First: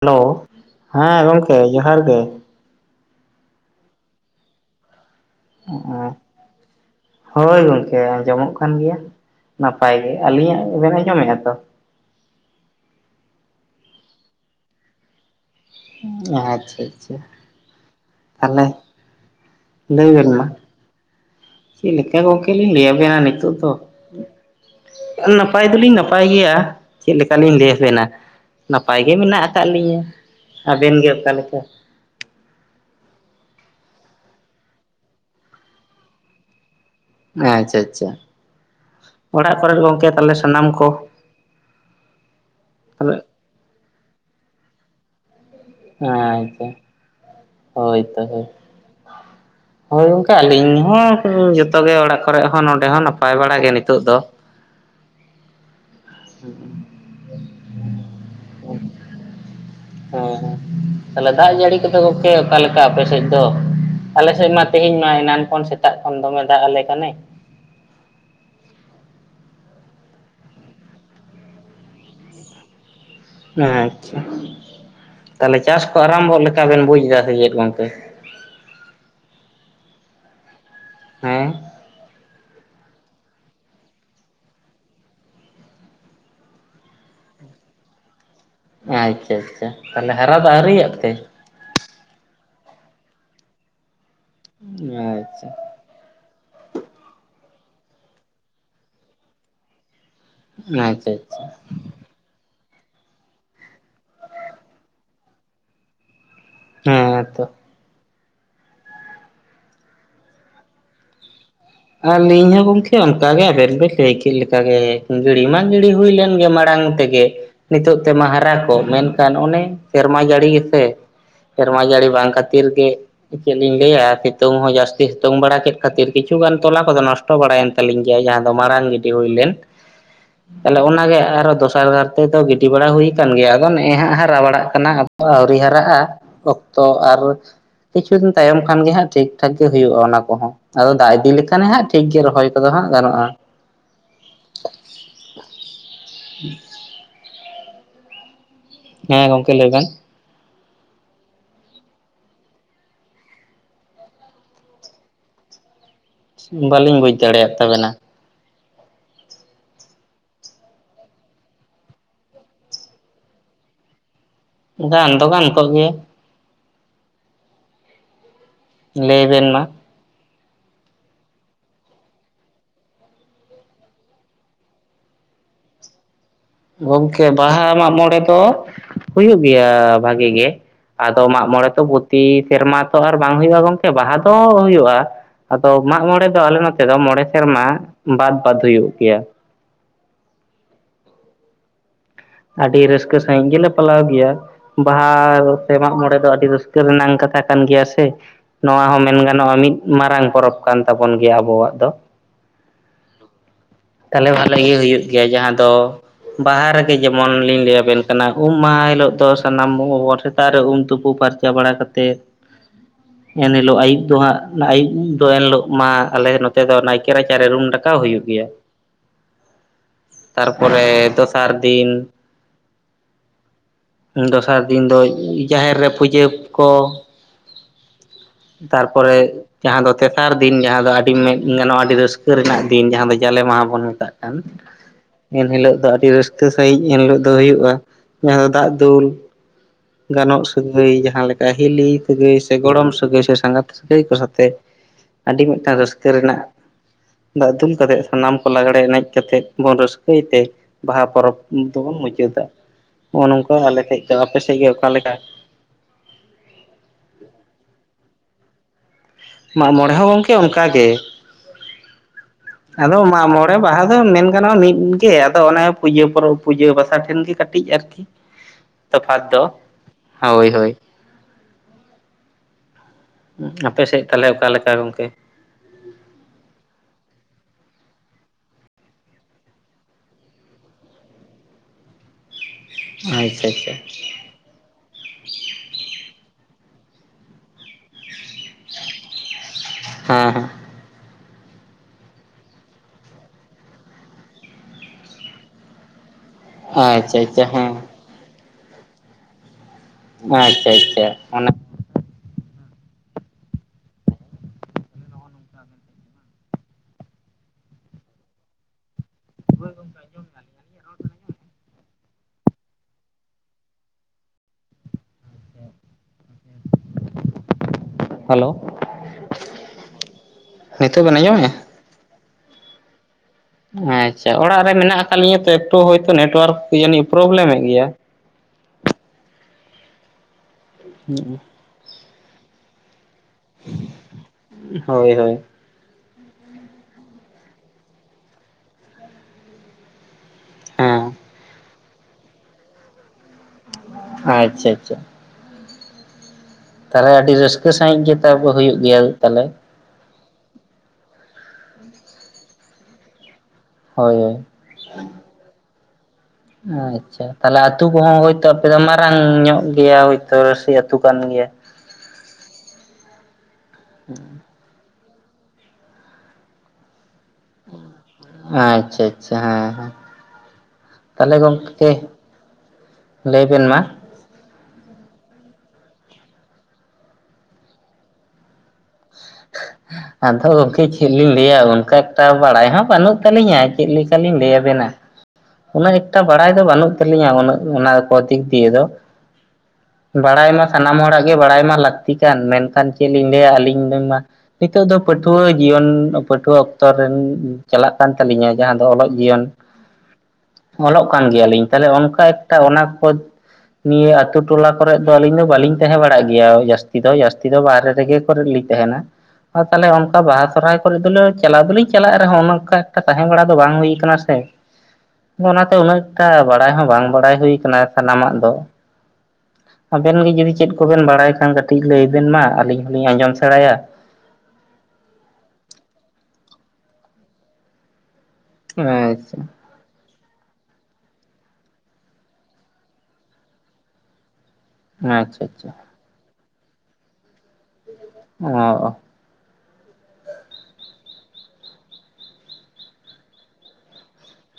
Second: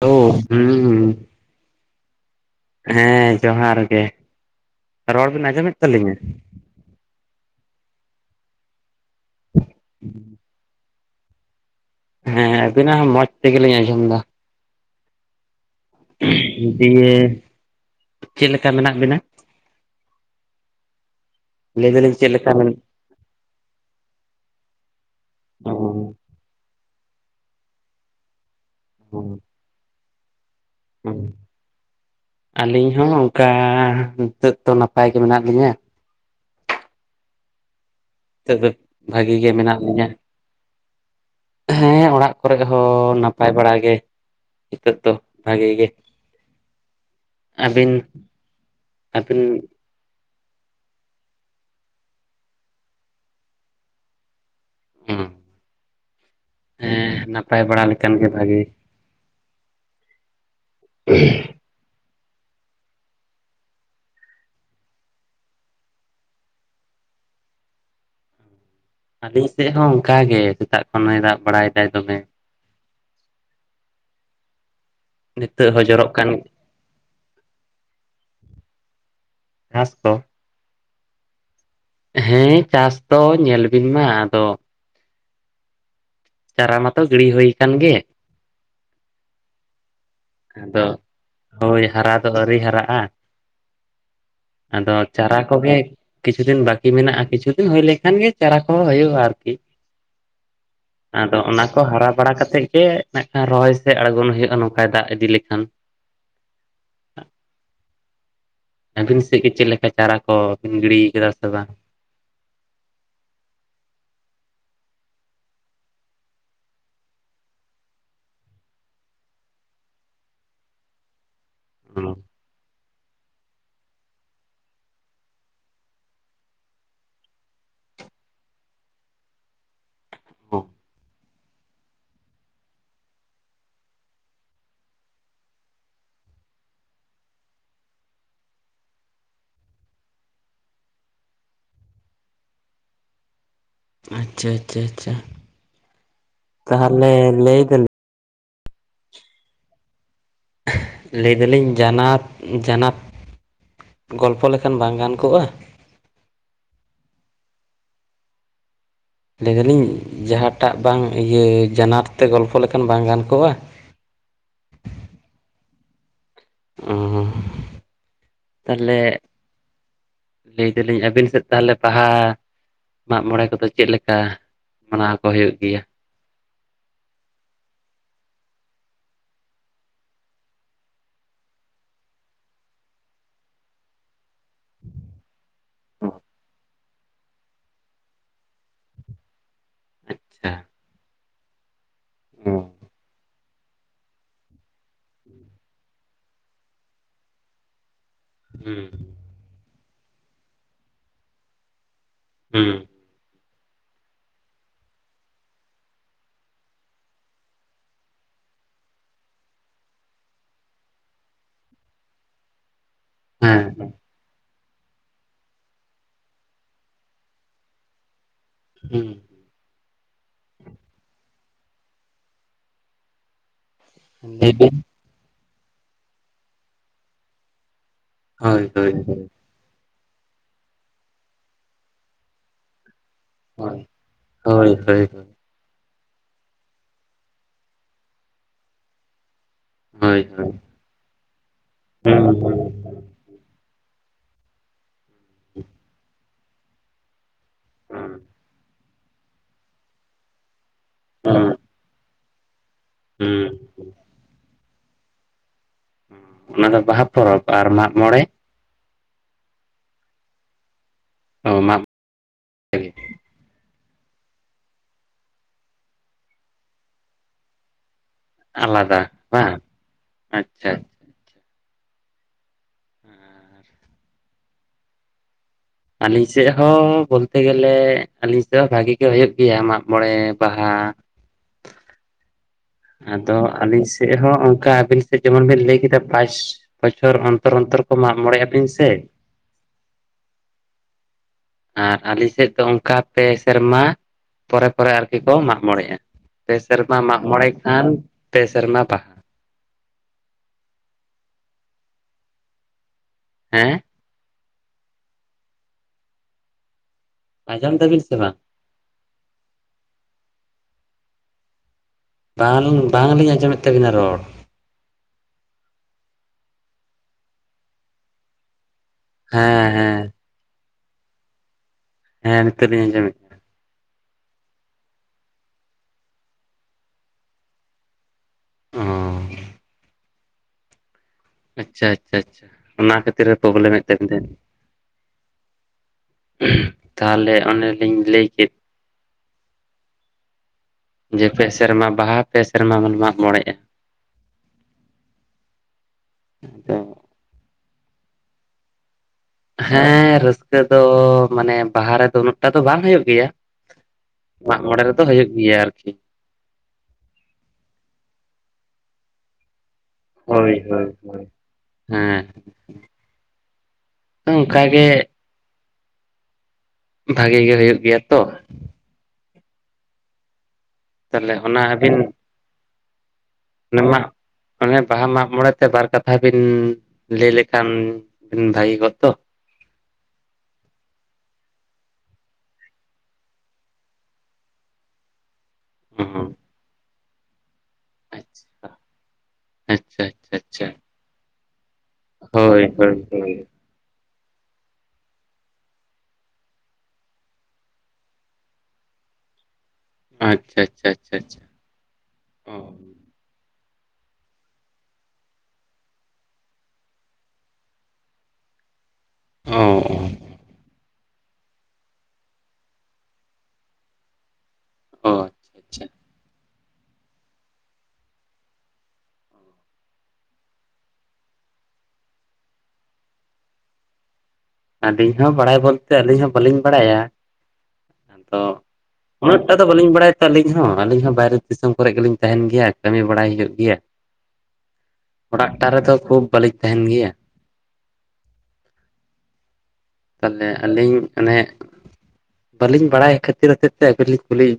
Hello, ᱦᱮᱸ ᱜᱚᱢᱠᱮ ᱡᱚᱦᱟᱨ ᱜᱮ᱾ ᱦᱮᱸ ᱡᱚᱦᱟᱨ ᱜᱮ, ᱨᱚᱲ ᱵᱮᱱ ᱦᱳᱭ ᱜᱚᱢᱠᱮ ᱟᱸᱡᱚᱢᱚᱜ ᱠᱟᱱ ᱜᱮᱭᱟ᱾ ᱱᱟᱯᱟᱭ ᱜᱮ ᱟᱹᱞᱤᱧᱟᱜ ᱵᱮᱱ ᱟᱸᱡᱚᱢᱮᱫᱟ ᱛᱚ? ᱦᱮᱸ ᱟᱹᱵᱤᱱᱟᱜ ᱦᱚᱸ ᱢᱚᱡᱽ ᱛᱮᱜᱮ ᱞᱤᱧ ᱟᱸᱡᱚᱢ ᱫᱟ᱾ ᱟᱪᱪᱷᱟ ᱫᱤᱭᱮ ᱟᱪᱪᱷᱟ ᱪᱮᱫ ᱛᱟᱦᱚᱞᱮ ᱞᱮᱠᱟ ᱢᱮᱱᱟᱜ ᱵᱤᱱᱟ? ᱞᱟᱹᱭ ᱵᱮᱱ ᱢᱟ᱾ ᱞᱟᱹᱭ ᱪᱤᱫ ᱫᱟᱞᱤᱧ ᱞᱮᱠᱟ ᱪᱮᱫ ᱜᱚᱢᱠᱮ ᱞᱤᱧ ᱢᱮᱱᱟᱜ ᱞᱟᱹᱭ ᱟᱵᱮᱱᱟ ᱱᱤᱛᱳᱜ ᱫᱚ᱾ ᱱᱟᱯᱟᱭ ᱚ ᱫᱚᱞᱤᱧ ᱱᱟᱯᱟᱭ ᱜᱮᱭᱟ ᱪᱮᱫ ᱞᱮᱠᱟ ᱞᱤᱧ ᱞᱟᱹᱭ ᱟᱵᱮᱱᱟ᱾ ᱱᱟᱯᱟᱭ ᱜᱮ ᱚ ᱢᱮᱱᱟᱜ ᱟᱠᱟᱫ ᱞᱤᱧᱟᱹ᱾ ᱟᱵᱮᱱ ᱜᱮ ᱚᱠᱟ ᱞᱮᱠᱟ? ᱟᱞᱤᱧ ᱦᱚᱸ ᱚᱝᱠᱟ ᱱᱤᱛᱚᱜ ᱫᱚ ᱱᱟᱯᱟᱭ ᱜᱮ ᱢᱮᱱᱟᱜ ᱞᱤᱧᱟ᱾ ᱟᱪᱪᱷᱟ, ᱟᱪᱪᱷᱟ ᱱᱤᱛᱚᱜ ᱫᱚ ᱵᱷᱟᱜᱤ ᱜᱮ ᱚᱲᱟᱜ ᱢᱮᱱᱟᱜ ᱠᱚᱨᱮᱫ ᱞᱤᱧᱟᱹ ᱜᱚᱝᱠᱮ ᱛᱟᱦᱞᱮ ᱥᱟᱱᱟᱢ ᱠᱚ᱾ ᱦᱮᱸ ᱚᱲᱟᱜ ᱠᱚᱨᱮᱫ ᱦᱚᱸ ᱛᱟᱦᱚᱞᱮ ᱱᱟᱯᱟᱭ ᱵᱟᱲᱟ ᱜᱮ ᱱᱤᱛᱚᱜ ᱫᱚ᱾ ᱵᱷᱟᱜᱮ ᱜᱮ ᱟᱪᱪᱷᱟ ᱟᱹᱵᱤᱱ, ᱦᱳᱭ ᱛᱚ ᱦᱳᱭ ᱟᱹᱵᱤᱱ ᱦᱳᱭ ᱜᱚᱝᱠᱮ ᱟᱞᱤᱧ ᱦᱚᱸ ᱡᱚᱛᱚ ᱜᱮ ᱚᱲᱟᱜ ᱠᱚᱨᱮ ᱦᱚᱸ ᱱᱚᱰᱮ ᱦᱚᱸ ᱱᱟᱯᱟᱭ ᱵᱟᱲᱟ ᱜᱮ ᱱᱤᱛᱳᱜ ᱫᱚ᱾ ᱦᱩᱸ, ᱦᱮᱸ ᱱᱟᱯᱟᱭ ᱵᱟᱲᱟ ᱞᱮᱠᱟᱱ ᱜᱮ ᱵᱷᱟᱜᱤ᱾ ᱦᱮᱸ, ᱦᱮᱸ ᱛᱟᱦᱞᱮ ᱫᱟᱜ ᱡᱟᱹᱲᱤ ᱠᱚᱫᱚ ᱜᱚᱝᱠᱮ ᱚᱠᱟ ᱞᱮᱠᱟ ᱟᱯᱮ ᱥᱮᱫ ᱫᱚ? ᱟᱞᱮ ᱥᱮᱫ ᱢᱟ ᱛᱤᱦᱤᱧ ᱢᱟ ᱮᱱᱟᱱ ᱠᱷᱚᱱ ᱥᱮᱛᱟᱜ ᱠᱷᱚᱱ ᱫᱚᱢᱮ ᱫᱟᱜ ᱟᱞᱮ ᱠᱟᱱᱮ᱾ ᱟᱞᱤᱧ ᱥᱮᱫ ᱦᱚᱸ ᱚᱱᱠᱟ ᱜᱮ ᱥᱮᱛᱟᱜ ᱠᱷᱚᱱ ᱫᱟᱜ ᱵᱟᱲᱟᱭ ᱫᱟᱭ ᱫᱚᱢᱮ᱾ ᱟᱪᱪᱷᱟ ᱛᱟᱦᱞᱮ ᱱᱤᱛᱚᱜ ᱪᱟᱥ ᱦᱚᱸ ᱠᱚ ᱡᱚᱨᱚᱜ ᱠᱟᱱ ᱟᱨᱟᱢᱵᱚᱜ ᱞᱮᱠᱟ ᱵᱮᱱ ᱵᱩᱡᱫᱟ ᱥᱮ ᱪᱮᱫ ᱜᱚᱝᱠᱮ? [unintelligible] ᱦᱮᱸ᱾ ᱦᱮᱸ ᱪᱟᱥ ᱫᱚ ᱧᱮᱞ ᱵᱤᱱ ᱢᱟ ᱟᱫᱚ ᱪᱟᱨᱟ ᱢᱟᱛᱚ ᱜᱤᱲᱤ ᱦᱳᱭ ᱠᱟᱱ ᱜᱮ᱾ ᱟᱪᱪᱷᱟ- ᱟᱪᱪᱷᱟ ᱛᱟᱞᱦᱮ ᱦᱟᱨᱟ ᱫᱚ ᱟᱹᱣᱨᱤ ᱭᱟᱜ ᱟᱫᱚ ᱛᱮ? ᱦᱳᱭ ᱦᱟᱨᱟ ᱫᱚ ᱟᱹᱣᱨᱤ ᱦᱟᱨᱟᱜ-ᱟ ᱟᱫᱚ ᱪᱟᱨᱟ ᱟᱪᱪᱷᱟ ᱠᱚᱜᱮ ᱠᱤᱪᱷᱩ ᱫᱤᱱ ᱵᱟᱠᱤ ᱢᱮᱱᱟᱜ-ᱟ ᱠᱤᱪᱷᱩ ᱫᱤᱱ ᱦᱩᱭ ᱞᱮᱠᱷᱟᱱ ᱜᱮ ᱪᱟᱨᱟ ᱠᱚᱦᱚᱸ ᱦᱩᱭᱩᱜ-ᱟ ᱟᱨᱠᱤ᱾ ᱟᱪᱪᱷᱟ ᱟᱫᱚ ᱟᱪᱪᱷᱟ ᱚᱱᱟ ᱠᱚ ᱦᱟᱨᱟ ᱵᱟᱲᱟ ᱠᱟᱛᱮ ᱜᱮ ᱢᱤᱫ ᱴᱮᱱ ᱨᱚᱦᱚᱭ ᱥᱮᱜ ᱟᱬᱜᱚᱱ ᱦᱩᱭᱩᱜ-ᱟ ᱱᱚᱝᱠᱟᱭ ᱫᱟᱜ ᱤᱫᱤ ᱞᱮᱠᱷᱟᱱ᱾ [unintelligible] ᱟᱹᱵᱤᱱ ᱥᱮᱫ ᱜᱮ ᱪᱮᱫ ᱞᱮᱠᱟ ᱪᱟᱨᱟ ᱠᱚᱵᱤᱱ ᱜᱤᱲᱤ ᱠᱟᱫᱟ ᱥᱮ ᱵᱟᱝ? ᱟᱞᱤᱧ ᱦᱚᱸ ᱜᱚᱝᱠᱮ ᱚᱱᱠᱟ ᱜᱮ ᱟᱵᱮᱱ ᱵᱮᱱ ᱞᱟᱹᱭ ᱠᱮᱫ ᱞᱮᱠᱟ ᱜᱮ ᱜᱤᱲᱤ ᱢᱟ ᱜᱤᱲᱤ ᱦᱩᱭ ᱞᱮᱱ ᱜᱮ ᱢᱟᱲᱟᱝ ᱛᱮᱜᱮ ᱱᱤᱛᱚᱜ ᱛᱮᱢᱟ ᱦᱟᱨᱟ ᱠᱚᱜ ᱢᱮᱱᱠᱷᱟᱱ ᱚᱱᱮ ᱥᱮᱨᱢᱟ ᱡᱟᱹᱲᱤ ᱜᱮᱥᱮ ᱥᱮᱨᱢᱟ ᱡᱟᱲᱤ ᱵᱟᱝ ᱠᱷᱟᱹᱛᱤᱨ ᱜᱮ ᱪᱮᱫ ᱞᱤᱧ ᱞᱟᱹᱭᱟ ᱥᱤᱛᱩᱝ ᱦᱚᱸ ᱡᱟᱥᱛᱤ ᱥᱤᱛᱩᱝ ᱵᱟᱲᱟ ᱠᱮᱫ ᱠᱷᱟᱹᱛᱤᱨ ᱠᱤᱪᱷᱩ ᱜᱟᱱ ᱛᱚᱞᱟ ᱠᱚᱫᱚ ᱱᱚᱥᱴᱚ ᱵᱟᱲᱟᱭᱮᱱ ᱛᱟᱹᱞᱤᱧ ᱜᱮᱭᱟ ᱡᱟᱦᱟᱸ ᱫᱚ ᱢᱟᱲᱟᱝ ᱜᱤᱰᱤ ᱦᱩᱭ ᱞᱮᱱ᱾ ᱛᱟᱞᱦᱮ ᱚᱱᱟ ᱜᱮ ᱟᱨᱚ ᱫᱚᱥ [unintelligible] ᱛᱮᱫᱚ ᱜᱤᱰᱤ ᱵᱟᱲᱟ ᱦᱩᱭ ᱠᱟᱱ ᱜᱮᱭᱟ ᱟᱫᱚ ᱱᱮᱜ-ᱮ ᱦᱟᱸᱜ ᱦᱟᱨᱟ ᱵᱟᱲᱟᱜ ᱠᱟᱱᱟ ᱟᱫᱚ ᱟᱣᱨᱤ ᱦᱟᱨᱟᱜ-ᱟ᱾ ᱚᱠᱛᱚ ᱟᱨ ᱠᱤᱪᱷᱩ ᱫᱤᱱ ᱛᱟᱭᱚᱢ ᱠᱷᱟᱱ ᱜᱮ ᱦᱟᱸᱜ ᱴᱷᱤᱠ ᱴᱷᱟᱠ ᱜᱮ ᱦᱩᱭᱩᱜ-ᱟ ᱚᱱᱟ ᱠᱚᱦᱚᱸ ᱟᱫᱚ ᱫᱟᱜ ᱤᱫᱤ ᱤᱫᱤ ᱞᱮᱠᱷᱟᱱᱮ ᱦᱟᱸᱜ ᱴᱷᱤᱠ ᱜᱮ ᱨᱚᱦᱚᱭ ᱠᱚᱫᱚ ᱦᱟᱸᱜ ᱜᱟᱱᱚᱜ-ᱟ᱾ ᱟᱪᱪᱷᱟ, ᱟᱪᱪᱷᱟ, ᱟᱪᱪᱷᱟ ᱛᱟᱦᱞᱮ ᱞᱟᱹᱭ ᱫᱟ ᱦᱮᱸ ᱜᱚᱝᱠᱮ ᱞᱟᱹᱭ ᱵᱮᱱ᱾ ᱞᱟᱹᱭ ᱫᱟᱞᱤᱧ ᱡᱟᱱᱟᱛ ᱡᱟᱱᱟᱛ ᱜᱚᱞᱯᱚ ᱞᱮᱠᱷᱟᱱ ᱵᱟᱝ ᱜᱟᱱ ᱠᱚᱜ-ᱟ? ᱵᱟᱹᱞᱤᱧ ᱵᱩᱡᱽ ᱫᱟᱲᱮᱭᱟᱫ ᱛᱟᱵᱮᱱᱟ᱾ ᱞᱟᱹᱭ ᱫᱟᱞᱤᱧ ᱡᱟᱦᱟᱸᱴᱟᱜ ᱵᱟᱝ ᱤᱭᱟᱹ ᱡᱟᱱᱟᱴ ᱛᱮ ᱜᱚᱞᱯᱷᱚ ᱞᱮᱠᱷᱟᱱ ᱵᱟᱝ ᱜᱟᱱ ᱠᱚᱜ-ᱟ᱾ ᱜᱟᱱ ᱫᱚ ᱜᱟᱱ ᱠᱚᱜ ᱜᱮᱭᱟ᱾ ᱚ ᱛᱟᱞᱦᱮ ᱞᱟᱹᱭ ᱵᱮᱱ ᱢᱟ ᱞᱟᱹᱭ ᱫᱟᱞᱤᱧ ᱟᱵᱤᱱ ᱥᱮᱫ ᱛᱟᱦᱞᱮ ᱵᱟᱦᱟ ᱢᱟᱜᱽ ᱢᱚᱬᱮᱸ ᱠᱚᱫᱚ ᱪᱮᱫ ᱞᱮᱠᱟ ᱢᱟᱱᱟᱣ ᱠᱚ ᱦᱩᱭᱩᱜ ᱜᱮᱭᱟ? ᱜᱚᱝᱠᱮ ᱵᱟᱦᱟ ᱢᱟᱜ ᱢᱚᱬᱮ ᱫᱚ ᱦᱩᱭᱩᱜ ᱜᱮᱭᱟ ᱵᱷᱟᱜᱮ ᱜᱮ᱾ ᱟᱫᱚ ᱢᱟᱜᱢᱚᱬᱮ ᱛᱚ ᱯᱩᱛᱤ ᱥᱮᱨᱢᱟ ᱛᱚ ᱟᱨ ᱵᱟᱝ ᱦᱩᱭᱩᱜ-ᱟ ᱜᱚᱝᱠᱮ᱾ ᱵᱟᱦᱟ ᱫᱚ ᱦᱩᱭᱩᱜ-ᱟ ᱟᱫᱚ ᱢᱟᱜᱢᱚᱬᱮ ᱫᱚ ᱟᱞᱮ ᱱᱚ ᱛᱮᱫᱚ ᱢᱚᱬᱮ ᱥᱮᱨᱢᱟ ᱵᱟᱫ ᱵᱟᱫ ᱦᱩᱭᱩᱜ ᱜᱮᱭᱟ᱾ ᱟᱪᱪᱷᱟ᱾ ᱦᱩᱸ ᱟᱹᱰᱤ ᱨᱟᱹᱥᱠᱟᱹ ᱥᱟᱺᱦᱤᱡ ᱜᱮᱞᱮ ᱯᱟᱞᱟᱣ ᱜᱮᱭᱟ᱾ ᱵᱟᱦᱟ ᱥᱮ ᱢᱟᱜ ᱢᱚᱬᱮ ᱫᱚ ᱟᱹᱰᱤ ᱨᱟᱹᱥᱠᱟᱹ ᱨᱮ ᱨᱮᱱᱟᱝ ᱠᱟᱛᱷᱟ ᱠᱟᱱ ᱜᱮᱭᱟ ᱥᱮ᱾ ᱱᱚᱣᱟ ᱦᱚᱸ ᱢᱮᱱ ᱜᱟᱱᱚᱜᱼᱟ ᱢᱤᱫ ᱢᱟᱨᱟᱝ ᱯᱚᱨᱚᱵᱽ ᱠᱟᱱ ᱛᱟᱵᱚᱱ ᱜᱮᱭᱟ ᱟᱵᱚᱣᱟᱜ ᱫᱚ᱾ ᱦᱩᱸ᱾ ᱛᱟᱦᱚᱞᱮ ᱵᱷᱟᱞᱮ ᱜᱮ ᱦᱩᱭᱩᱜ ᱜᱮᱭᱟ ᱡᱟᱦᱟᱸ ᱫᱚ ᱵᱟᱦᱟ ᱨᱮᱜᱮ ᱡᱮᱢᱚᱱ ᱞᱤᱧ ᱞᱟᱹᱭᱟᱵᱮᱱ ᱠᱟᱱᱟ ᱩᱢ ᱢᱟᱦᱟ ᱦᱤᱞᱳᱜ ᱫᱚ ᱥᱟᱱᱟᱢ [unintelligible] ᱥᱮᱛᱟᱜ ᱨᱮ ᱩᱢ ᱛᱩᱯᱩ ᱯᱷᱟᱨ ᱪᱟ ᱵᱟᱲᱟ ᱠᱟᱛᱮᱫ [inaudible] ᱦᱮᱸ ᱮᱱᱦᱤᱞᱳᱜ ᱟᱹᱭᱩᱵ ᱫᱚ ᱦᱟᱸᱜ ᱚᱱᱟ ᱟᱹᱭᱩᱵ ᱫᱚ ᱮᱱ ᱦᱤᱞᱳᱜ ᱢᱟ ᱟᱞᱮ ᱱᱚᱛᱮ ᱫᱚ ᱱᱟᱭᱠᱮ ᱨᱟᱪᱟᱨᱮ ᱨᱩᱢ ᱰᱟᱠᱟᱣ ᱦᱩᱭᱩᱜ ᱜᱮᱭᱟ᱾ ᱦᱩᱸ᱾ ᱛᱟᱨᱯᱚᱨᱮ ᱫᱚᱥᱟᱨ ᱫᱤᱱ ᱞᱟᱹᱭ ᱫᱚᱥᱟᱨ ᱵᱤᱱ ᱫᱤᱱ ᱫᱚ ᱡᱟᱦᱮᱨ ᱨᱮ ᱯᱩᱡᱟᱹ ᱠᱚ ᱦᱳᱭ ᱦᱳᱭ ᱛᱟᱨᱯᱚᱨᱮ ᱡᱟᱦᱟᱸ ᱫᱚ ᱛᱮᱥᱟᱨ ᱫᱤᱱ ᱡᱟᱦᱟᱸ ᱫᱚ ᱟᱹᱰᱤ ᱢᱮᱱ ᱜᱟᱱᱚᱜᱼᱟ ᱟᱹᱰᱤ ᱨᱟᱹᱥᱠᱟᱹ ᱨᱮᱱᱟᱜ ᱫᱤᱱ ᱡᱟᱦᱟᱸ ᱫᱚ ᱡᱟᱞᱮ ᱢᱟᱦᱟ ᱦᱳᱭ ᱵᱚᱱ ᱢᱮᱛᱟᱜ ᱠᱟᱱ᱾ ᱦᱳᱭ ᱦᱳᱭ ᱦᱳᱭ ᱮᱱ ᱦᱤᱞᱳᱜ ᱫᱚ ᱟᱹᱰᱤ ᱨᱟᱹᱥᱠᱟᱹ ᱥᱟᱺᱦᱤᱡ ᱮᱱᱦᱤᱞᱳᱜ ᱫᱚ ᱦᱩᱭᱩᱜᱼᱟ, ᱡᱟᱦᱟᱸ ᱫᱚ ᱫᱟᱜ ᱫᱩᱞ᱾ ᱦᱳᱭ ᱜᱟᱱᱚᱜ ᱦᱩᱸ ᱥᱟᱹᱜᱟᱹᱭ ᱡᱟᱦᱟᱸ ᱞᱮᱠᱟ ᱦᱤᱞᱤ ᱦᱩᱸ ᱥᱟᱹᱜᱟᱹᱭ, ᱥᱮ ᱜᱚᱲᱚᱢ ᱥᱟᱹ ᱥᱟᱹᱜᱟᱹᱭ ᱥᱮ ᱥᱟᱸᱜᱟᱛ ᱥᱟᱹᱜᱟᱹᱭ ᱠᱚ ᱥᱟᱛᱮᱜ ᱟᱹᱰᱤ ᱢᱤᱫᱴᱟᱱ ᱨᱟᱹᱥᱠᱟᱹ ᱨᱮᱱᱟᱜ ᱫᱟᱜ ᱫᱩᱞ ᱠᱟᱛᱮᱫ ᱥᱟᱱᱟᱢ ᱠᱚ ᱞᱟᱜᱽᱲᱮ ᱮᱱᱮᱡ ᱠᱟᱛᱮᱜ ᱵᱚᱱ ᱨᱟᱹᱥᱠᱟᱹᱭ ᱛᱮ ᱵᱟᱦᱟ ᱯᱚᱨᱚᱵᱽ ᱦᱩᱸ ᱫᱚᱵᱚᱱ ᱢᱩᱪᱟᱹᱫᱟ, ᱱᱚᱜᱼᱚ ᱦᱩᱸ ᱱᱚᱝᱠᱟ ᱟᱞᱮ ᱥᱮᱡ ᱫᱚ᱾ ᱟᱯᱮ ᱥᱮᱫ ᱜᱮ ᱚᱠᱟ ᱞᱮᱠᱟ? ᱚᱱᱟ ᱫᱚ ᱵᱟᱦᱟ ᱯᱚᱨᱚᱵᱽ ᱟᱨ ᱢᱟᱜ ᱢᱚᱬᱮ? ᱢᱟᱜ ᱢᱚᱬᱮ ᱦᱚᱸ ᱜᱚᱝᱠᱮ ᱚᱱᱠᱟ ᱜᱮ, ᱚ ᱢᱟᱜ ᱢᱚᱬᱮ ᱜᱮ ᱟᱫᱚ ᱢᱟᱜ ᱢᱚᱬ ᱵᱟᱦᱟ ᱫᱚ ᱢᱮᱱ ᱜᱟᱱᱚᱜᱼᱟ ᱢᱤᱫ ᱜᱮ ᱟᱫᱚ ᱚᱱᱮ ᱯᱩᱡᱟᱹ ᱯᱚᱨᱚᱵᱽ ᱯᱩᱡᱟᱹ ᱵᱟᱥᱟ ᱴᱷᱮᱱ ᱜᱮ ᱠᱟᱹᱴᱤᱡ ᱟᱨᱠᱤ ᱟᱞᱟᱫᱟ ᱛᱚᱯᱷᱟᱫ ᱫᱚ, ᱵᱟᱝ ᱦᱳᱭ ᱦᱳᱭ᱾ ᱟᱪᱪᱷᱟ ᱟᱪᱪᱷᱟ ᱟᱪᱪᱷᱟ ᱟᱯᱮ ᱥᱮᱫ ᱛᱟᱞᱦᱮ ᱚᱠᱟ ᱞᱮᱠᱟ ᱜᱚᱝᱠᱮ? ᱟᱹᱞᱤᱧ ᱥᱮᱡ ᱦᱚᱸ ᱵᱚᱞᱛᱮ ᱜᱮᱞᱮ ᱟᱹᱞᱤᱧ ᱥᱮᱫ ᱦᱚᱸ ᱵᱷᱟᱜᱤ ᱜᱮ ᱦᱩᱭᱩᱜ ᱜᱮᱭᱟ ᱢᱟᱜᱢᱚᱬᱮ, ᱵᱟᱦᱟ ᱟᱫᱚ ᱟᱪᱪᱷᱟ ᱟᱪᱪᱷᱟ ᱟᱹᱞᱤᱧ ᱥᱮᱡ ᱦᱚᱸ ᱚᱱᱠᱟ ᱟᱹᱵᱤᱱ ᱥᱮᱫ ᱡᱮᱢᱚᱱ ᱵᱤᱱ ᱞᱟᱹᱭ ᱠᱮᱫᱟ ᱯᱟᱭᱤᱥ ᱵᱚᱪᱷᱚᱨ ᱚᱱᱛᱚᱨ ᱚᱱᱛᱚᱨ ᱠᱚ ᱢᱟᱜᱽ ᱢᱚᱬᱮ ᱟᱵᱤᱱ ᱥᱮ᱾ ᱦᱮᱸ ᱦᱮᱸ᱾ [inaudible] ᱟᱨ ᱟᱹᱞᱤᱧ ᱥᱮᱫ ᱫᱚ ᱚᱱᱠᱟ ᱯᱮ ᱥᱮᱨᱢᱟ ᱯᱚᱨᱮ ᱯᱚᱨᱮ ᱟᱨᱠᱤ ᱠᱚ ᱢᱟᱜᱽ ᱢᱚᱬᱮᱜᱼᱟ᱾ ᱯᱮ ᱥᱮᱨᱢᱟ ᱟᱪᱪᱷᱟ ᱢᱟᱜᱽ ᱟᱪᱪᱷᱟ ᱢᱚᱬᱮ ᱦᱮᱸ ᱠᱷᱟᱱ ᱯᱮ ᱥᱮᱨᱢᱟ ᱵᱟᱦᱟ᱾ ᱟᱪᱪᱷᱟ, ᱟᱪᱪᱷᱟ ᱚᱱᱟ ᱦᱮᱸ? ᱟᱸᱡᱚᱢ ᱫᱟᱵᱤᱱ ᱥᱮ ᱵᱟᱝ? ᱦᱳᱭ ᱜᱚᱝᱠᱮ ᱟᱸᱡᱚᱢ [unintelligible] ᱵᱟᱝ, ᱵᱟᱝᱞᱤᱧ ᱟᱸᱡᱚᱢᱮᱫ ᱛᱟᱵᱤᱱᱟ ᱨᱚᱲ᱾ ᱦᱮᱞᱳ᱾ ᱦᱮᱸ ᱦᱮᱸ᱾ ᱱᱤᱛᱚᱜ ᱵᱮᱱ ᱟᱸᱡᱚᱢ ᱮᱜ-ᱟ? ᱦᱮᱸ, ᱱᱤᱛᱚᱜ ᱞᱤᱧ ᱟᱸᱡᱚᱢᱮᱫ᱾ ᱟᱪᱪᱷᱟ, ᱚᱲᱟᱜ ᱨᱮ ᱢᱮᱱᱟᱜ ᱟᱠᱟᱫ ᱞᱤᱧᱟᱹ ᱛᱚ ᱮᱠᱴᱩ ᱦᱚᱭᱛᱳ ᱱᱮᱴᱣᱟᱨᱠ ᱠᱩ ᱡᱟᱱᱤᱡ ᱯᱨᱚᱵᱞᱮᱢᱮᱫ ᱜᱮᱭᱟ᱾ ᱚᱻ [unintelligible] ᱟᱪᱪᱷᱟ ᱟᱪᱪᱷᱟ ᱟᱪᱪᱷᱟ ᱚᱱᱟ ᱠᱷᱟᱹᱛᱤᱨᱮ ᱯᱨᱚᱵᱞᱮᱢᱮᱫ ᱛᱟᱵᱤᱱᱟ᱾ ᱦᱳᱭ ᱦᱳᱭ ᱛᱟᱦᱚᱞᱮ ᱚᱱᱮᱞᱤᱧ ᱞᱟᱹᱭ ᱠᱮᱫ ᱦᱮᱸ ᱡᱮ ᱯᱮ ᱥᱮᱨᱢᱟ ᱵᱟᱦᱟ ᱯᱮ ᱥᱮᱨᱢᱟ ᱢᱟᱱᱮ ᱢᱟᱜ ᱢᱚᱬᱮᱜᱼᱟ᱾ ᱟᱪᱪᱷᱟ ᱟᱪᱪᱷᱟ᱾ [unintelligible] ᱛᱟᱦᱚᱞᱮ ᱟᱹᱰᱤ ᱨᱟᱹᱥᱠᱟᱹ ᱥᱟᱹᱦᱤᱡ ᱜᱮ ᱛᱟᱵᱚ ᱦᱩᱭᱩᱜ ᱜᱮᱭᱟ ᱛᱟᱞᱮ? ᱦᱮᱸᱻ ᱨᱟᱹᱥᱠᱟᱹ ᱫᱚ, ᱢᱟᱱᱮ ᱵᱟᱦᱟ ᱨᱮᱫᱚ ᱩᱱᱟᱹᱜ ᱴᱟ ᱫᱚ ᱵᱟᱝ ᱦᱩᱭᱩᱜ ᱜᱮᱭᱟ ᱦᱳᱭ ᱦᱳᱭ᱾ ᱢᱟᱜ ᱢᱚᱬᱮ ᱨᱮᱫᱚ ᱦᱩᱭᱩᱜ ᱜᱮᱭᱟ ᱟᱨᱠᱤ᱾ ᱟᱪᱪᱷᱟ, ᱛᱟᱦᱞᱮ ᱟᱛᱳ ᱠᱚᱦᱚᱸ ᱦᱳᱭᱛᱚ ᱟᱯᱮ ᱫᱚ ᱢᱟᱨᱟᱝ ᱧᱚᱜ ᱜᱮᱭᱟ ᱦᱳᱭ [unintelligible] ᱦᱳᱭ ᱟᱹᱛᱩ ᱠᱟᱱ ᱦᱳᱭ ᱜᱮᱭᱟ᱾ ᱦᱮᱸ, ᱚᱱᱠᱟ ᱜᱮ᱾ ᱵᱷᱟᱜᱤ ᱜᱮ ᱦᱩᱭᱩᱜ ᱜᱮᱭᱟ ᱛᱚ᱾ ᱟᱪᱪᱷᱟ ᱟᱪᱪᱷᱟ, ᱦᱮᱸ ᱛᱟᱦᱚᱞᱮ ᱚᱱᱟ ᱟᱹᱵᱤᱱ ᱞᱟᱹᱭ ᱵᱮᱱ ᱢᱟ [unintelligible] ᱚᱱᱮ ᱵᱟᱦᱟ ᱢᱟᱜ ᱢᱚᱬᱮ ᱛᱮ ᱵᱟᱨ ᱠᱟᱛᱷᱟ ᱵᱤᱱ ᱞᱟᱹᱭ ᱞᱮᱠᱷᱟᱱ ᱵᱷᱟᱭ ᱠᱚᱫ ᱛᱚ᱾ ᱟᱫᱚ ᱜᱚᱝᱠᱮ ᱪᱮᱫ ᱞᱤᱧ ᱞᱟᱹᱭᱟ, ᱚᱱᱠᱟ ᱮᱠᱴᱟ ᱵᱟᱲᱟᱭ ᱦᱚᱸ ᱵᱟᱹᱱᱩᱜ ᱛᱟᱹᱞᱤᱧᱟ ᱪᱮᱫ ᱞᱮᱠᱟᱞᱤᱧ ᱞᱟᱹᱭᱟᱵᱮᱱᱟ? ᱩᱱᱟᱹᱜ ᱮᱠᱴᱟ ᱵᱟᱲᱟᱭ ᱫᱚ ᱵᱟᱹᱱᱩᱜ ᱛᱟᱹᱞᱤᱧᱟ ᱩᱱᱟᱹᱜ ᱚᱱᱟ ᱯᱨᱚᱛᱤᱠ ᱫᱤᱭᱮ ᱟᱪᱪᱷᱟ ᱫᱚ, ᱟᱪᱪᱷᱟ ᱵᱟᱲᱟᱭ ᱢᱟ ᱟᱪᱪᱷᱟ ᱥᱟᱱᱟᱢ ᱦᱚᱲᱟᱜ ᱜᱮ ᱵᱟᱲᱟᱭ ᱢᱟ ᱞᱟᱠ ᱛᱤ ᱠᱟᱱ ᱦᱳᱭ ᱢᱮᱱᱠᱷᱟᱱ ᱦᱳᱭ ᱪᱮᱫ ᱞᱤᱧ ᱦᱳᱭ ᱞᱟᱹᱭᱟ ᱟᱹᱞᱤᱧ ᱨᱮᱱ ᱢᱟ ᱱᱤᱛᱚᱜ ᱫᱚ ᱯᱟᱹᱴᱷᱩᱣᱟᱹ ᱡᱤᱭᱚᱱ ᱯᱟᱹᱴᱷᱩᱣᱟᱹ ᱚᱠᱛᱚ ᱨᱮᱱ ᱪᱟᱞᱟᱜ ᱠᱟᱱ ᱛᱟᱹᱞᱤᱧᱟ ᱡᱟᱦᱟᱸ ᱫᱚ ᱚᱞᱚᱜ ᱡᱤᱭᱚᱱ ᱟᱪᱪᱷᱟ ᱟᱪᱪᱷᱟ ᱚᱞᱚᱜ ᱟᱪᱪᱷᱟ ᱠᱟᱱ ᱟᱪᱪᱷᱟ ᱜᱮᱭᱟᱞᱤᱧ ᱛᱟᱦᱚᱞᱮ ᱚᱱᱠᱟ ᱮᱠᱴᱟ ᱚ ᱚᱱᱟ ᱠᱚ ᱱᱤᱭᱟᱹ ᱟᱛᱳ ᱴᱚᱞᱟ ᱠᱚᱨᱮ ᱫᱚ ᱟᱹᱞᱤᱧ ᱫᱚ ᱵᱟᱹᱞᱤᱧ ᱛᱟᱦᱮᱸ ᱵᱟᱲᱟᱜ ᱜᱮᱭᱟ ᱡᱟᱹᱥᱛᱤ ᱫᱚ, ᱡᱟᱹᱥᱛᱤ ᱫᱚ ᱵᱟᱦᱨᱮ ᱨᱮᱜᱮ ᱠᱚᱨᱮᱫ ᱞᱤᱧ ᱛᱟᱦᱮᱸᱱᱟ᱾ ᱚ ᱛᱟᱦᱚᱞᱮ ᱚ ᱚᱱᱠᱟ ᱵᱟᱦᱟ ᱥᱚᱦᱨᱟᱭ ᱯᱚᱨᱮ ᱫᱚᱞᱮ ᱪᱟᱞᱟᱣ ᱫᱚᱞᱤᱧ ᱪᱟᱞᱟᱜ ᱨᱮᱦᱚᱸ ᱚᱱᱮ ᱚᱱᱠᱟ ᱮᱠᱴᱟ ᱛᱟᱦᱮᱸ ᱵᱟᱲᱟ ᱫᱚ ᱵᱟᱝ ᱦᱩᱭ ᱟᱠᱟᱱᱟ ᱥᱮ ᱚ ᱟᱪᱪᱷᱟ ᱚᱱᱟᱛᱮ ᱟᱪᱪᱷᱟ ᱩᱱᱟᱹᱜ ᱴᱟ ᱵᱟᱲᱟᱭ ᱦᱚᱸ ᱵᱟᱝ ᱵᱟᱲᱟᱭ ᱦᱩᱭ ᱠᱟᱱᱟ ᱥᱟᱱᱟᱢᱟᱜ ᱫᱚ ᱾ ᱟᱵᱮᱱ ᱜᱮ ᱡᱩᱫᱤ ᱪᱮᱫ ᱠᱚᱵᱮᱱ ᱵᱟᱲᱟᱭ ᱠᱷᱟᱱ ᱠᱟᱹᱴᱤᱡ ᱞᱟᱹᱭᱵᱮᱱ ᱢᱟ, ᱟᱹᱞᱤᱧ ᱦᱚᱸᱞᱤᱧ ᱟᱸᱡᱚᱢ ᱥᱮᱬᱟᱭᱟ ᱾ ᱟᱹᱞᱤᱧ ᱦᱚᱸ ᱵᱟᱲᱟᱭ ᱵᱚᱞᱛᱮ ᱟᱹᱞᱤᱧ ᱦᱚᱸ ᱵᱟᱹᱞᱤᱧ ᱵᱟᱲᱟᱭᱟ, ᱟᱫᱚ ᱚ, ᱟᱪᱪᱷᱟ᱾ ᱩᱱᱟᱹᱜ ᱴᱟ ᱫᱚ ᱵᱟᱹᱞᱤᱧ ᱵᱟᱲᱟᱭ ᱮᱛᱮᱫ ᱟᱹᱞᱤᱧ ᱦᱚᱸ ᱟᱹᱞᱤᱧ ᱦᱚᱸ ᱵᱟᱭᱨᱮ ᱫᱤᱥᱚᱢ ᱠᱚᱨᱮᱜ ᱜᱮᱞᱤᱧ ᱛᱟᱦᱮᱸᱱ ᱜᱮᱭᱟ ᱠᱟᱹᱢᱤ ᱵᱟᱲᱟᱭ ᱦᱩᱭᱩᱜ ᱜᱮᱭᱟ ᱾ ᱟᱪᱪᱷᱟ ᱚᱲᱟᱜ ᱴᱟ ᱟᱪᱪᱷᱟ ᱨᱮᱫᱚ ᱠᱷᱩᱵᱽ ᱵᱟᱹᱞᱤᱧ ᱛᱟᱦᱮᱸᱱ ᱜᱮᱭᱟ᱾ ᱚᱻ ᱚᱻ ᱛᱟᱦᱚᱞᱮ ᱟᱹᱞᱤᱧ ᱚᱱᱮ ᱵᱟᱹᱞᱤᱧ ᱵᱟᱲᱟᱭ ᱠᱷᱟᱹᱛᱤᱨ ᱛᱮᱥᱮ ᱟᱹᱵᱮᱱ ᱞᱤᱧ ᱠᱩᱞᱤᱭ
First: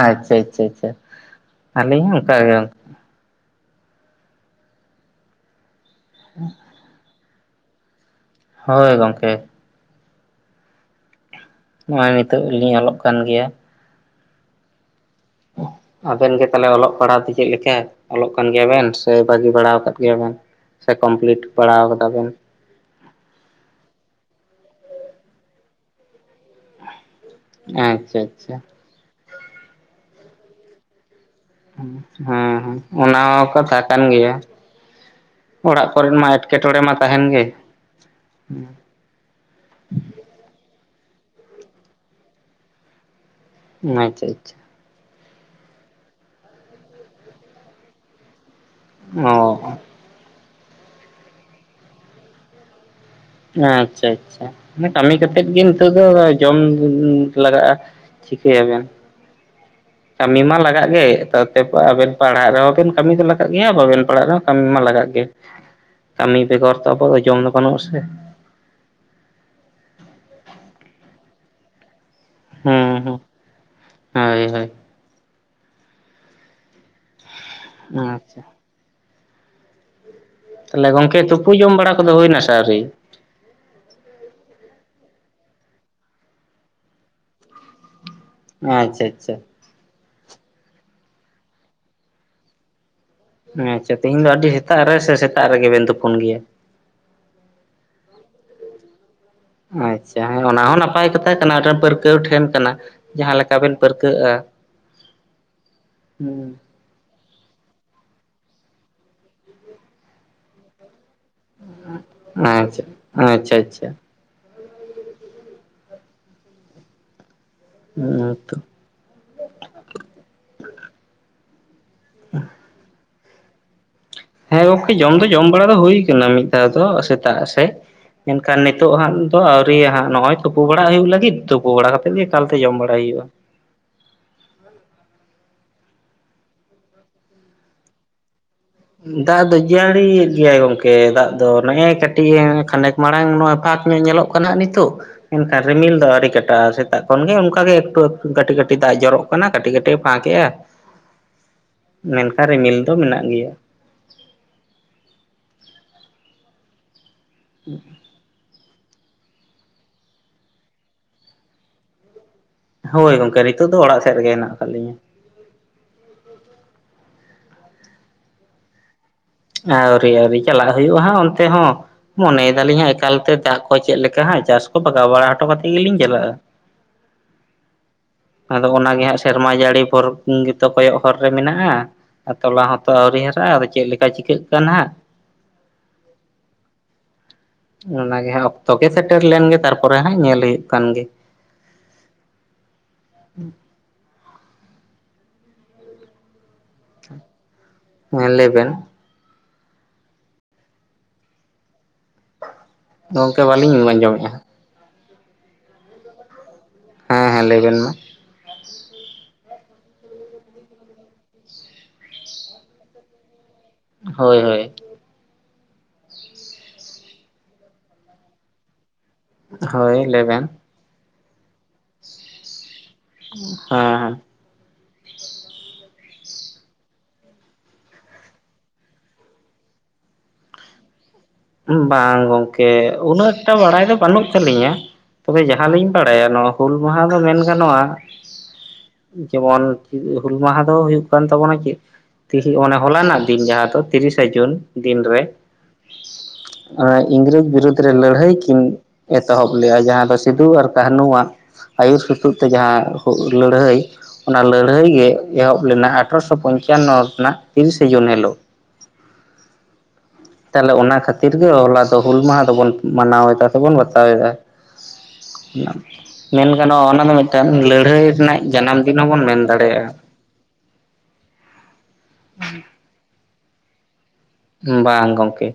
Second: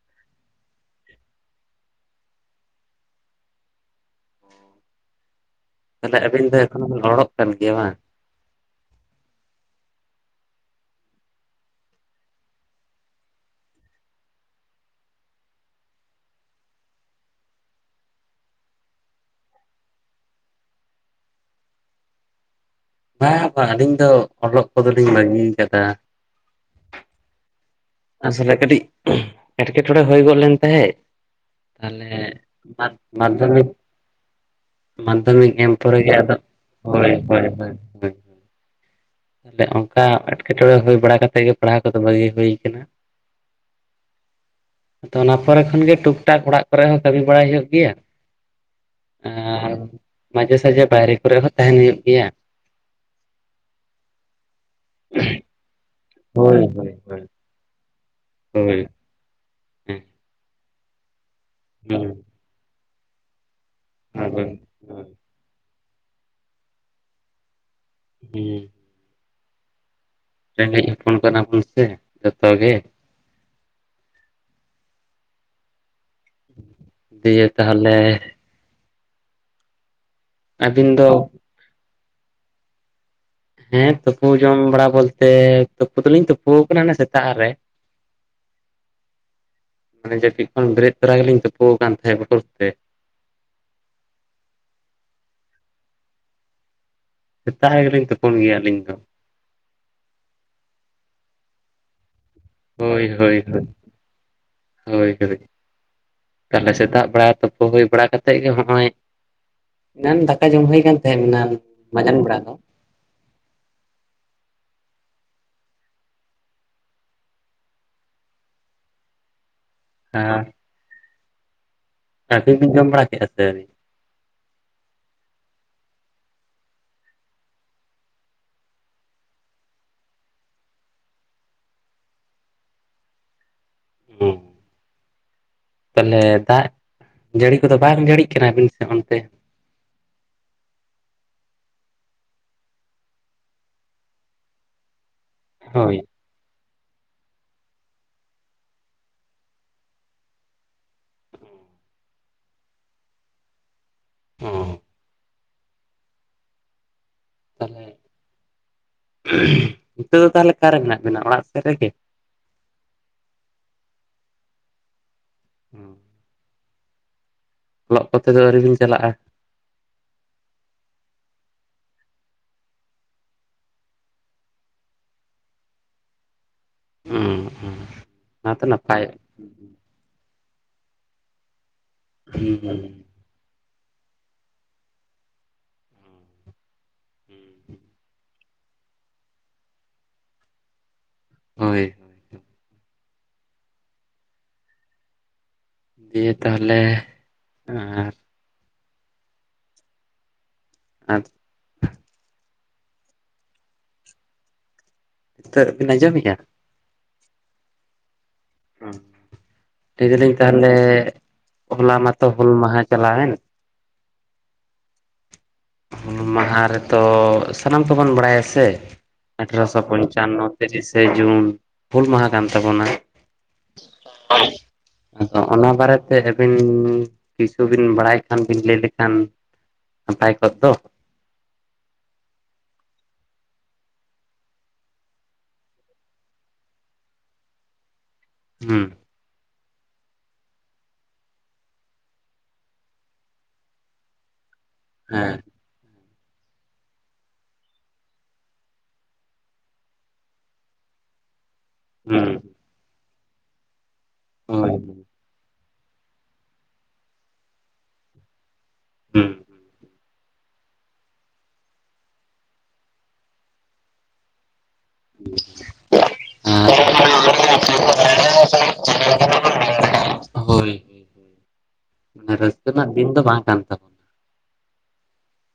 ᱟᱪᱪᱷᱟ ᱟᱪᱪᱷᱟ ᱟᱪᱪᱷᱟ, ᱟᱹᱞᱤᱧ ᱦᱚᱸ ᱚᱱᱠᱟ ᱜᱮ ᱛᱟᱦᱚᱞᱮ ᱟᱹᱵᱤᱱ ᱫᱚ ᱮᱠᱷᱱ ᱦᱚ ᱵᱤᱱ ᱚᱞᱚᱜ ᱠᱟᱱ ᱜᱮᱭᱟ ᱵᱟᱝ? ᱦᱳᱭ ᱜᱚᱢᱠᱮ ᱾ ᱱᱚᱜᱼᱚᱭ ᱱᱤᱛᱚᱜ ᱞᱤᱧ ᱚᱞᱚᱜ ᱠᱟᱱ ᱜᱮᱭᱟ ᱾ ᱟᱹᱵᱮᱱ ᱜᱮ ᱛᱟᱦᱚᱞᱮ ᱚᱞᱚᱜ ᱯᱟᱲᱦᱟᱣ ᱫᱚ ᱪᱮᱫ ᱞᱮᱠᱟ? ᱚᱞᱚᱜ ᱠᱟᱱ ᱜᱮᱭᱟᱵᱮᱱ ᱥᱮ ᱵᱟᱹᱜᱤ ᱵᱟᱲᱟ ᱟᱠᱟᱫ ᱜᱮᱭᱟ ᱵᱮᱱ ᱥᱮ ᱠᱚᱢᱯᱞᱤᱴ ᱵᱟᱲᱟᱣ ᱠᱟ ᱫᱟᱵᱤᱱ? ᱵᱟᱝ ᱵᱟᱝ ᱟᱹᱞᱤᱧ ᱫᱚ ᱚᱞᱚᱜ ᱠᱚᱫᱚᱞᱤᱧ ᱵᱟᱹᱜᱤᱭ ᱟᱠᱟᱫᱟ ᱾ ᱮᱠ ᱟᱥᱚᱞᱮ ᱠᱟᱹᱴᱤᱡ ᱮᱸᱴᱠᱮᱴᱚᱬᱮ ᱦᱩᱭ ᱜᱚᱫ ᱞᱮᱱ ᱛᱟᱦᱮᱸᱫ ᱾ ᱦᱮᱸ ᱛᱟᱦᱚᱞᱮ ᱦᱮᱸ ᱢᱟᱫᱷ ᱚᱱᱟ ᱦᱚᱸ ᱢᱟᱫᱽᱫᱷᱚᱢᱤᱠ ᱠᱟᱛᱷᱟ ᱠᱟᱱ ᱜᱮᱭᱟ ᱢᱟᱫᱽᱫᱷᱚᱢᱤᱠ ᱮᱢ ᱚᱲᱟᱜ ᱯᱚᱨᱮ ᱜᱮ ᱠᱚᱨᱮᱱ ᱢᱟ ᱟᱫᱚ ᱮᱴᱠᱮᱴᱚᱬᱮ ᱢᱟ ᱦᱚᱭ ᱛᱟᱦᱮᱱ ᱜᱮ᱾ ᱦᱚᱭ ᱦᱚᱭ ᱦᱚᱭ ᱾ ᱦᱩᱸ ᱛᱟᱦᱞᱮ ᱚᱱᱠᱟ ᱮᱸᱴᱠᱮᱴᱚᱬᱮ ᱦᱩᱭ ᱵᱟᱲᱟ ᱠᱟᱛᱮᱜ ᱜᱮ ᱯᱟᱲᱦᱟᱣ ᱠᱚᱫᱚ ᱵᱟᱹᱜᱤ ᱦᱩᱭ ᱟᱠᱟᱱᱟ ᱾ ᱟᱪᱪᱷᱟ ᱟᱪᱪᱷᱟ ᱾ ᱟᱫᱚ ᱚᱱᱟ ᱯᱚᱨᱮ ᱠᱷᱚᱱ ᱜᱮ ᱴᱩᱠ ᱴᱟᱠ ᱚᱲᱟᱜ ᱠᱚᱨᱮ ᱦᱚᱸ ᱠᱟᱹᱢᱤ ᱵᱟᱲᱟᱭ ᱦᱩᱭᱩᱜ ᱜᱮᱭᱟ ᱾ ᱟᱨ ᱚ ᱢᱟᱡᱷᱮ ᱥᱟᱡᱷᱮ ᱵᱟᱭᱨᱮ ᱠᱚᱨᱮ ᱦᱚᱸ ᱛᱟᱦᱮᱸᱱ ᱦᱩᱭᱩᱜ ᱜᱮᱭᱟ ᱾ ᱟᱪᱪᱷᱟ ᱟᱪᱪᱷᱟ, ᱚᱱᱮ ᱠᱟᱹᱢᱤ ᱠᱟᱛᱮᱜ ᱜᱮ ᱱᱤᱛᱚᱜ ᱫᱚ ᱡᱚᱢ ᱦᱳᱭ ᱦᱳᱭ ᱦᱳᱭ ᱞᱟᱜᱟᱜᱼᱟ, ᱦᱳᱭ ᱪᱷᱤᱠᱟᱹᱭᱟᱵᱮᱱ ᱾ ᱦᱮᱸ ᱾ ᱠᱟᱹᱢᱤ ᱢᱟ ᱞᱟᱜᱟᱜ ᱜᱮ ᱛᱟᱭᱚᱢ ᱛᱮ ᱟᱹᱵᱮᱱ ᱯᱟᱲᱦᱟᱜ ᱨᱮᱦᱚᱸ ᱵᱮᱱ ᱠᱟᱹᱢᱤ ᱫᱚ ᱞᱟᱜ ᱜᱟ ᱜᱮᱭᱟ ᱵᱟᱹᱵᱮᱱ ᱯᱟᱲᱦᱟᱜ ᱟᱫᱚ ᱨᱮᱦᱚᱸ ᱠᱟᱹᱢᱤ ᱢᱟ ᱞᱟᱜᱟᱜ ᱜᱮ ᱠᱟᱹᱢᱤ ᱵᱮᱜᱚᱨ ᱛᱚ ᱟᱵᱚᱣᱟᱜ ᱫᱚ ᱡᱚᱢ ᱫᱚ ᱵᱟᱹᱱᱩᱜᱼᱟ ᱥᱮ ᱾ ᱦᱢ ᱾ ᱨᱮᱸᱜᱮᱡ ᱦᱚᱯᱚᱱ ᱠᱟᱱᱟ ᱵᱚᱱ ᱥᱮ ᱾ ᱦᱢ ᱦᱢ ᱦᱳᱭ ᱦᱳᱭ ᱾ ᱫᱤᱭᱮ ᱛᱟᱦᱚᱞᱮ ᱟᱪᱪᱷᱟ ᱛᱟᱦᱚᱞᱮ ᱟᱹᱵᱤᱱ ᱫᱚ ᱜᱚᱝᱠᱮ ᱛᱩᱯᱩ ᱡᱚᱢ ᱵᱟᱲᱟ ᱠᱚᱫᱚ ᱦᱩᱭ ᱱᱟ ᱟᱣᱨᱤ? ᱦᱮᱸ ᱛᱩᱯᱩ ᱡᱚᱢ ᱵᱟᱲᱟ ᱵᱚᱞᱛᱮ ᱛᱩᱯᱩ ᱫᱚᱞᱤᱧ ᱛᱩᱯᱩᱣ ᱟᱠᱟᱱᱟ ᱢᱟᱱᱮ ᱥᱮᱛᱟᱜ ᱨᱮ ᱾ [inaudible] ᱟᱪᱪᱷᱟ ᱟᱪᱪᱷᱟ ᱾ ᱢᱟᱱᱮ ᱡᱟᱹᱯᱤᱫ ᱠᱷᱚᱱ ᱵᱮᱨᱮᱫ ᱛᱚᱨᱟ ᱜᱮᱞᱤᱧ ᱛᱩᱯᱩᱣ ᱟᱠᱟᱱ ᱛᱟᱦᱮᱸᱜ ᱵᱚᱛᱚᱨᱱᱛᱮ ᱾ ᱟᱪᱪᱷᱟ ᱛᱮᱦᱮᱧ ᱫᱚ ᱟᱹᱰᱤ ᱥᱮᱛᱟᱜ ᱨᱮ ᱥᱮ ᱥᱮᱛᱟᱜ ᱨᱮᱜᱮ ᱵᱮᱱ ᱛᱩᱯᱩᱱ ᱜᱮᱭᱟ? ᱥᱮᱛᱟᱜ ᱨᱮᱜᱮ ᱞᱤᱧ ᱛᱩᱯᱚᱱ ᱜᱮᱭᱟ ᱟᱹᱞᱤᱧ ᱫᱚ ᱾ ᱟᱪᱪᱷᱟ ᱦᱮᱸ ᱚᱱᱟ ᱦᱚᱸ ᱱᱟᱯᱟᱭ ᱠᱟᱛᱷᱟ ᱠᱟᱱᱟ ᱢᱤᱫᱴᱮᱱ ᱯᱟᱹᱨᱠᱟᱹᱣ ᱴᱷᱮᱱ ᱠᱟᱱᱟ ᱦᱳᱭ ᱡᱟᱦᱟᱸ ᱦᱳᱭ ᱞᱮᱠᱟ ᱵᱮᱱ ᱯᱟᱹᱨᱠᱟᱹᱜᱼᱟ ᱾ ᱛᱟᱦᱞᱮ ᱥᱮᱛᱟᱜ ᱵᱮᱲᱟ ᱠᱚ ᱦᱩᱭ ᱵᱟᱲᱟ ᱠᱟᱛᱮᱫ ᱜᱮ ᱱᱚᱜᱼᱚᱭ ᱮᱱᱟᱱ ᱫᱟᱠᱟ ᱡᱚᱢ ᱦᱩᱭ ᱠᱟᱱ ᱛᱟᱦᱮᱸᱫ ᱮᱱᱟᱱ ᱢᱟᱡᱟᱱ ᱵᱮᱲᱟ ᱫᱚ ᱟᱸᱪᱷᱟ ᱟᱪᱪᱷᱟ ᱟᱪᱪᱷᱟ ᱾ ᱦᱢ ᱦᱚᱭᱛᱚ ᱾ ᱦᱮᱸ ᱾ ᱟᱹᱵᱤᱱ ᱵᱤᱱ ᱡᱚᱢ ᱵᱟᱲᱟ ᱠᱮᱫᱼᱟ ᱥᱮ ᱟᱹᱣᱨᱤ? ᱦᱮᱸ ᱜᱚᱢᱠᱮ ᱡᱚᱢ ᱫᱚ ᱡᱚᱢ ᱵᱟᱲᱟ ᱫᱚ ᱦᱩᱭ ᱟᱠᱟᱱᱟ ᱢᱤᱫ ᱫᱷᱟᱣ ᱫᱚ ᱥᱮᱛᱟᱜ ᱥᱮᱫ ᱾ ᱢᱮᱱᱠᱷᱟᱱ ᱱᱤᱛᱚᱜ ᱦᱟᱸᱜ ᱫᱚ ᱟᱹᱣᱨᱤᱭᱟ ᱦᱟᱸᱜ ᱱᱚᱜᱼᱚᱭ ᱛᱩᱯᱩ ᱵᱟᱲᱟ ᱦᱩᱭᱩᱜ ᱞᱟᱹᱜᱤᱫ ᱛᱩᱯᱩ ᱵᱟᱲᱟ ᱠᱟᱛᱮᱫ ᱜᱮ ᱮᱠᱟᱞᱛᱮ ᱡᱚᱢ ᱵᱟᱲᱟᱭ ᱦᱩᱭᱩᱜᱼᱟ ᱾ ᱦᱢ ᱾ ᱛᱟᱦᱚᱞᱮ ᱫᱟᱜ ᱡᱟᱹᱲᱤ ᱠᱚᱫᱚ ᱵᱟᱝ ᱡᱟᱹᱲᱤᱜ ᱠᱟᱱᱟ ᱟᱹᱵᱤᱱ ᱥᱮᱫ ᱚᱱᱛᱮ ᱫᱟᱜ ᱫᱚ ᱡᱟᱹᱲᱤᱭᱮᱫ ᱜᱮᱭᱟᱭ ᱜᱚᱝᱠᱮ ᱫᱟᱜ ᱫᱚ ᱱᱮᱜᱼᱮ ᱠᱟᱹᱴᱤᱡ-ᱮ ᱠᱷᱟᱱᱮᱠ ᱢᱟᱲᱟᱝ ᱱᱚᱜᱼᱚᱭ ᱯᱷᱟᱸᱠ ᱧᱚᱜ ᱧᱮᱞᱚᱜ ᱠᱟᱱᱟᱜ ᱱᱤᱛᱚᱜ ᱢᱮᱱᱠᱷᱟᱱ ᱨᱤᱢᱤᱞ ᱦᱳᱭ ᱫᱚ ᱟᱹᱣᱨᱤ ᱠᱟᱴᱟᱜᱼᱟ ᱥᱮ ᱾ ᱮᱠᱷᱳᱱ ᱜᱮ ᱚᱱᱠᱟᱜᱮ ᱮᱠᱴᱩ ᱮᱠᱴᱩ ᱠᱟᱹᱴᱤᱡ ᱠᱟᱹᱴᱤᱡ ᱫᱟᱜ ᱡᱚᱨᱚᱜ ᱠᱟᱱᱟ ᱠᱟᱹᱴᱤᱡ ᱠᱟᱹᱴᱤᱡᱼᱮ ᱯᱷᱟᱸᱠ ᱮᱜᱼᱟ ᱾ ᱢᱮᱱᱠᱷᱟᱱ ᱨᱤᱢᱤᱞ ᱫᱚ ᱢᱮᱱᱟᱜ ᱜᱮᱭᱟ ᱾ ᱚ ᱛᱟᱦᱚᱞᱮ [inaudible] [inaudible] ᱱᱤᱛᱚᱜ ᱫᱚ ᱛᱟᱞᱦᱮ ᱚᱠᱟᱨᱮ ᱢᱮᱱᱟᱜ ᱵᱤᱱᱟ ᱚᱲᱟᱜ ᱥᱮᱫ ᱨᱮᱜᱮ? ᱦᱳᱭ ᱜᱚᱝᱠᱮ ᱱᱤᱛᱚᱜ ᱫᱚ ᱚᱲᱟᱜ ᱥᱮᱫ ᱨᱮᱜᱮ ᱦᱮᱱᱟᱜ ᱟᱠᱟᱫ ᱞᱤᱧᱟᱹ ᱾ [inaudible] ᱚᱞᱚᱜ ᱠᱚᱛᱮ ᱫᱚ ᱟᱹᱣᱨᱤ ᱵᱤᱱ ᱪᱟᱞᱟᱜᱼᱟ? ᱟᱹᱣᱨᱤ ᱟᱹᱣᱨᱤ ᱪᱟᱞᱟᱜ ᱦᱩᱭᱩᱜᱼᱟ ᱦᱟᱸᱜ ᱚᱱᱛᱮ ᱦᱚᱸ ᱾ ᱢᱚᱱᱮᱭ ᱫᱟᱞᱤᱧ ᱦᱟᱸᱜ ᱮᱠᱟᱞᱛᱮ ᱫᱟᱜ ᱠᱚ ᱪᱮᱫ ᱞᱮᱠᱟ ᱦᱟᱸᱜ ᱪᱟᱥ ᱠᱚ ᱵᱟᱜᱟᱣ ᱵᱟᱲᱟ ᱦᱚᱴᱚ ᱠᱟᱛᱮᱫ ᱜᱮᱞᱤᱧ ᱪᱟᱞᱟᱜᱼᱟ ᱾ ᱦᱩᱸ ᱦᱩᱸ ᱛᱚ ᱟᱫᱚ ᱚᱱᱟ ᱱᱟᱯᱟᱭ ᱜᱮ ᱦᱟᱸᱜ ᱥᱮᱨᱢᱟ ᱡᱟᱹᱲᱤ ᱯᱚᱨ ᱯᱩᱝ ᱜᱮᱛᱚ ᱠᱚᱭᱚᱜ ᱦᱚᱨ ᱨᱮ ᱢᱮᱱᱟᱜᱼᱟ ᱦᱩᱸ ᱛᱚᱞᱟ ᱦᱩᱸ ᱦᱚᱸᱛᱚ ᱟᱣᱨᱤ ᱦᱟᱨᱟᱜᱼᱟ ᱟᱫᱚ ᱪᱮᱫ ᱠᱟ ᱪᱤᱠᱟᱹᱜ ᱠᱟᱱᱟ ᱦᱟᱸᱜ ᱚᱱᱟᱜᱮ ᱦᱟᱸᱜ ᱛᱚᱜᱮ ᱥᱮᱴᱮᱨ ᱞᱮᱱ ᱜᱮ ᱛᱟᱨᱯᱚᱨᱮ ᱦᱟᱸᱜ ᱧᱮᱞ ᱦᱩᱭᱩᱜ ᱠᱟᱱ ᱜᱮ ᱾ ᱦᱳᱭ, ᱫᱤᱭᱮ ᱛᱟᱞᱦᱮ ᱟᱨ ᱦᱮᱸ ᱞᱮᱭ ᱵᱮᱱ ᱾ ᱟᱫᱚ ᱜᱚᱝᱠᱮ ᱵᱟᱹᱞᱤᱧ ᱟᱸᱡᱚᱢᱮᱫᱼᱟ ᱾ ᱛᱟᱹᱜ ᱵᱤᱱ ᱟᱸᱡᱚᱢᱮᱫ-ᱟ? ᱦᱮᱸ ᱦᱮᱸ ᱞᱟᱹᱭ ᱵᱮᱱ ᱢᱟ ᱞᱟᱹᱭ ᱫᱟᱞᱟᱹᱧ ᱛᱟᱦᱞᱮ ᱦᱚᱞᱟ ᱢᱟᱛᱚ ᱦᱩᱞ ᱢᱟᱦᱟᱸ ᱪᱟᱞᱟᱣᱮᱱ ᱾ ᱦᱳᱭ ᱦᱳᱭ, ᱦᱩᱞ ᱢᱟᱦᱟᱸ ᱨᱮᱛᱚ ᱥᱟᱱᱟᱢ ᱛᱚᱵᱚᱱ ᱵᱟᱲᱟᱭᱟ ᱥᱮ ᱟᱴᱷᱨᱚᱥᱚ ᱦᱳᱭ ᱞᱟᱹᱭ ᱵᱮᱱ ᱯᱚᱧᱪᱟᱱᱱᱚ ᱛᱤᱨᱤᱥᱮ ᱡᱩᱱ ᱦᱩᱞ ᱢᱟᱦᱟᱸ ᱠᱟᱱ ᱛᱟᱵᱚᱱᱟ ᱾ [inaudible] ᱦᱮᱸ ᱦᱮᱸ ᱾ [inaudible] ᱟᱫᱚ ᱚᱱᱟ ᱵᱟᱨᱮᱛᱮ ᱟᱹᱵᱤᱱ ᱠᱤᱪᱷᱩ ᱵᱤᱱ ᱵᱟᱲᱟᱭ ᱠᱷᱟᱱ ᱵᱤᱱ ᱞᱟᱹᱭ ᱞᱮᱠᱷᱟᱱ ᱱᱟᱯᱟᱭ ᱠᱚᱜ ᱫᱚ? ᱵᱟᱝ ᱜᱚᱝᱠᱮ ᱩᱱᱟᱹᱜ ᱮᱠᱴᱟ ᱵᱟᱲᱟᱭ ᱫᱚ ᱵᱟᱹᱱᱩᱜ ᱛᱟᱹᱞᱤᱧᱟ᱾ ᱛᱚᱵᱮ ᱡᱟᱦᱟᱸᱞᱤᱧ ᱵᱟᱲᱟᱭᱟ ᱱᱚᱣᱟ ᱦᱩᱞ ᱢᱟᱦᱟᱸ ᱫᱚ ᱢᱮᱱ ᱜᱟᱱᱚᱜᱼᱟ ᱦᱩᱸ, ᱡᱮᱢᱚᱱ ᱠᱤ ᱦᱩᱞ ᱢᱟᱦᱟᱸ ᱫᱚ ᱦᱩᱭᱩᱜ ᱠᱟᱱ ᱛᱟᱵᱚᱱᱟ ᱪᱮᱫ ᱛᱤᱦᱤ ᱚᱱᱮ ᱦᱚᱞᱟ ᱱᱟᱜ ᱫᱤᱱ ᱡᱟᱦᱟᱸ ᱫᱚ ᱛᱤᱨᱤᱥᱟ ᱡᱩᱱ ᱫᱤᱱ ᱨᱮ ᱦᱮᱸ ᱚᱱᱮ ᱤᱝᱨᱮᱡ ᱵᱤᱨᱩᱫ ᱨᱮ ᱞᱟᱹᱲᱦᱟᱹᱭ ᱠᱤᱱ ᱮᱛᱚᱦᱚᱵ ᱞᱮᱫᱟ ᱡᱟᱦᱟᱸ ᱫᱚ ᱥᱤᱫᱩ ᱟᱨ ᱠᱟᱹᱦᱱᱩ ᱟᱣᱟᱜ ᱟᱹᱭᱩᱨ ᱦᱩᱸ ᱥᱩᱛᱩᱜ ᱛᱮ ᱡᱟᱦᱟᱸ ᱞᱟᱹᱲᱦᱟᱹᱭ ᱚᱱᱟ ᱦᱳᱭ ᱞᱟᱹᱲᱦᱟᱹᱭ ᱜᱮ ᱮᱦᱚᱵ ᱞᱮᱱᱟ ᱟᱴᱷᱨᱚᱥᱚ ᱯᱚᱧᱪᱟᱱᱱᱚ ᱨᱮᱱᱟᱜ ᱛᱤᱨᱤᱥᱮ ᱡᱩᱱ ᱦᱤᱞᱳᱜ᱾ ᱦᱮᱸ, ᱛᱟᱦᱞᱮ ᱚᱱᱟ ᱠᱷᱟᱹᱛᱤᱨ ᱜᱮ ᱦᱚᱞᱟ ᱫᱚ ᱦᱩᱞ ᱢᱟᱦᱟᱸ ᱫᱚᱵᱚᱱ ᱢᱟᱱᱟᱣᱮᱫᱟ ᱥᱮᱵᱚᱱ ᱵᱟᱛᱟᱣᱮᱜᱼᱟ ᱾ ᱜᱟᱱᱚᱜᱼᱟ ᱚᱱᱟ ᱫᱚ [inaudible] ᱢᱤᱫᱴᱟᱝ ᱞᱟᱹᱲᱦᱟᱹᱭ ᱨᱮᱱᱟᱜ ᱡᱟᱱᱟᱢ ᱫᱤᱱ ᱦᱚᱸᱵᱚᱱ ᱢᱮᱱ [inaudible] ᱫᱟᱲᱮᱭᱟᱜᱼᱟ᱾ ᱦᱳᱭ ᱢᱟᱱᱮ ᱨᱟᱹᱥᱠᱟᱹ ᱨᱮᱱᱟᱜ ᱫᱤᱱ ᱫᱚ ᱵᱟᱝ ᱠᱟᱱ ᱛᱟᱵᱚ᱾ ᱵᱟᱝ ᱜᱚᱝᱠᱮ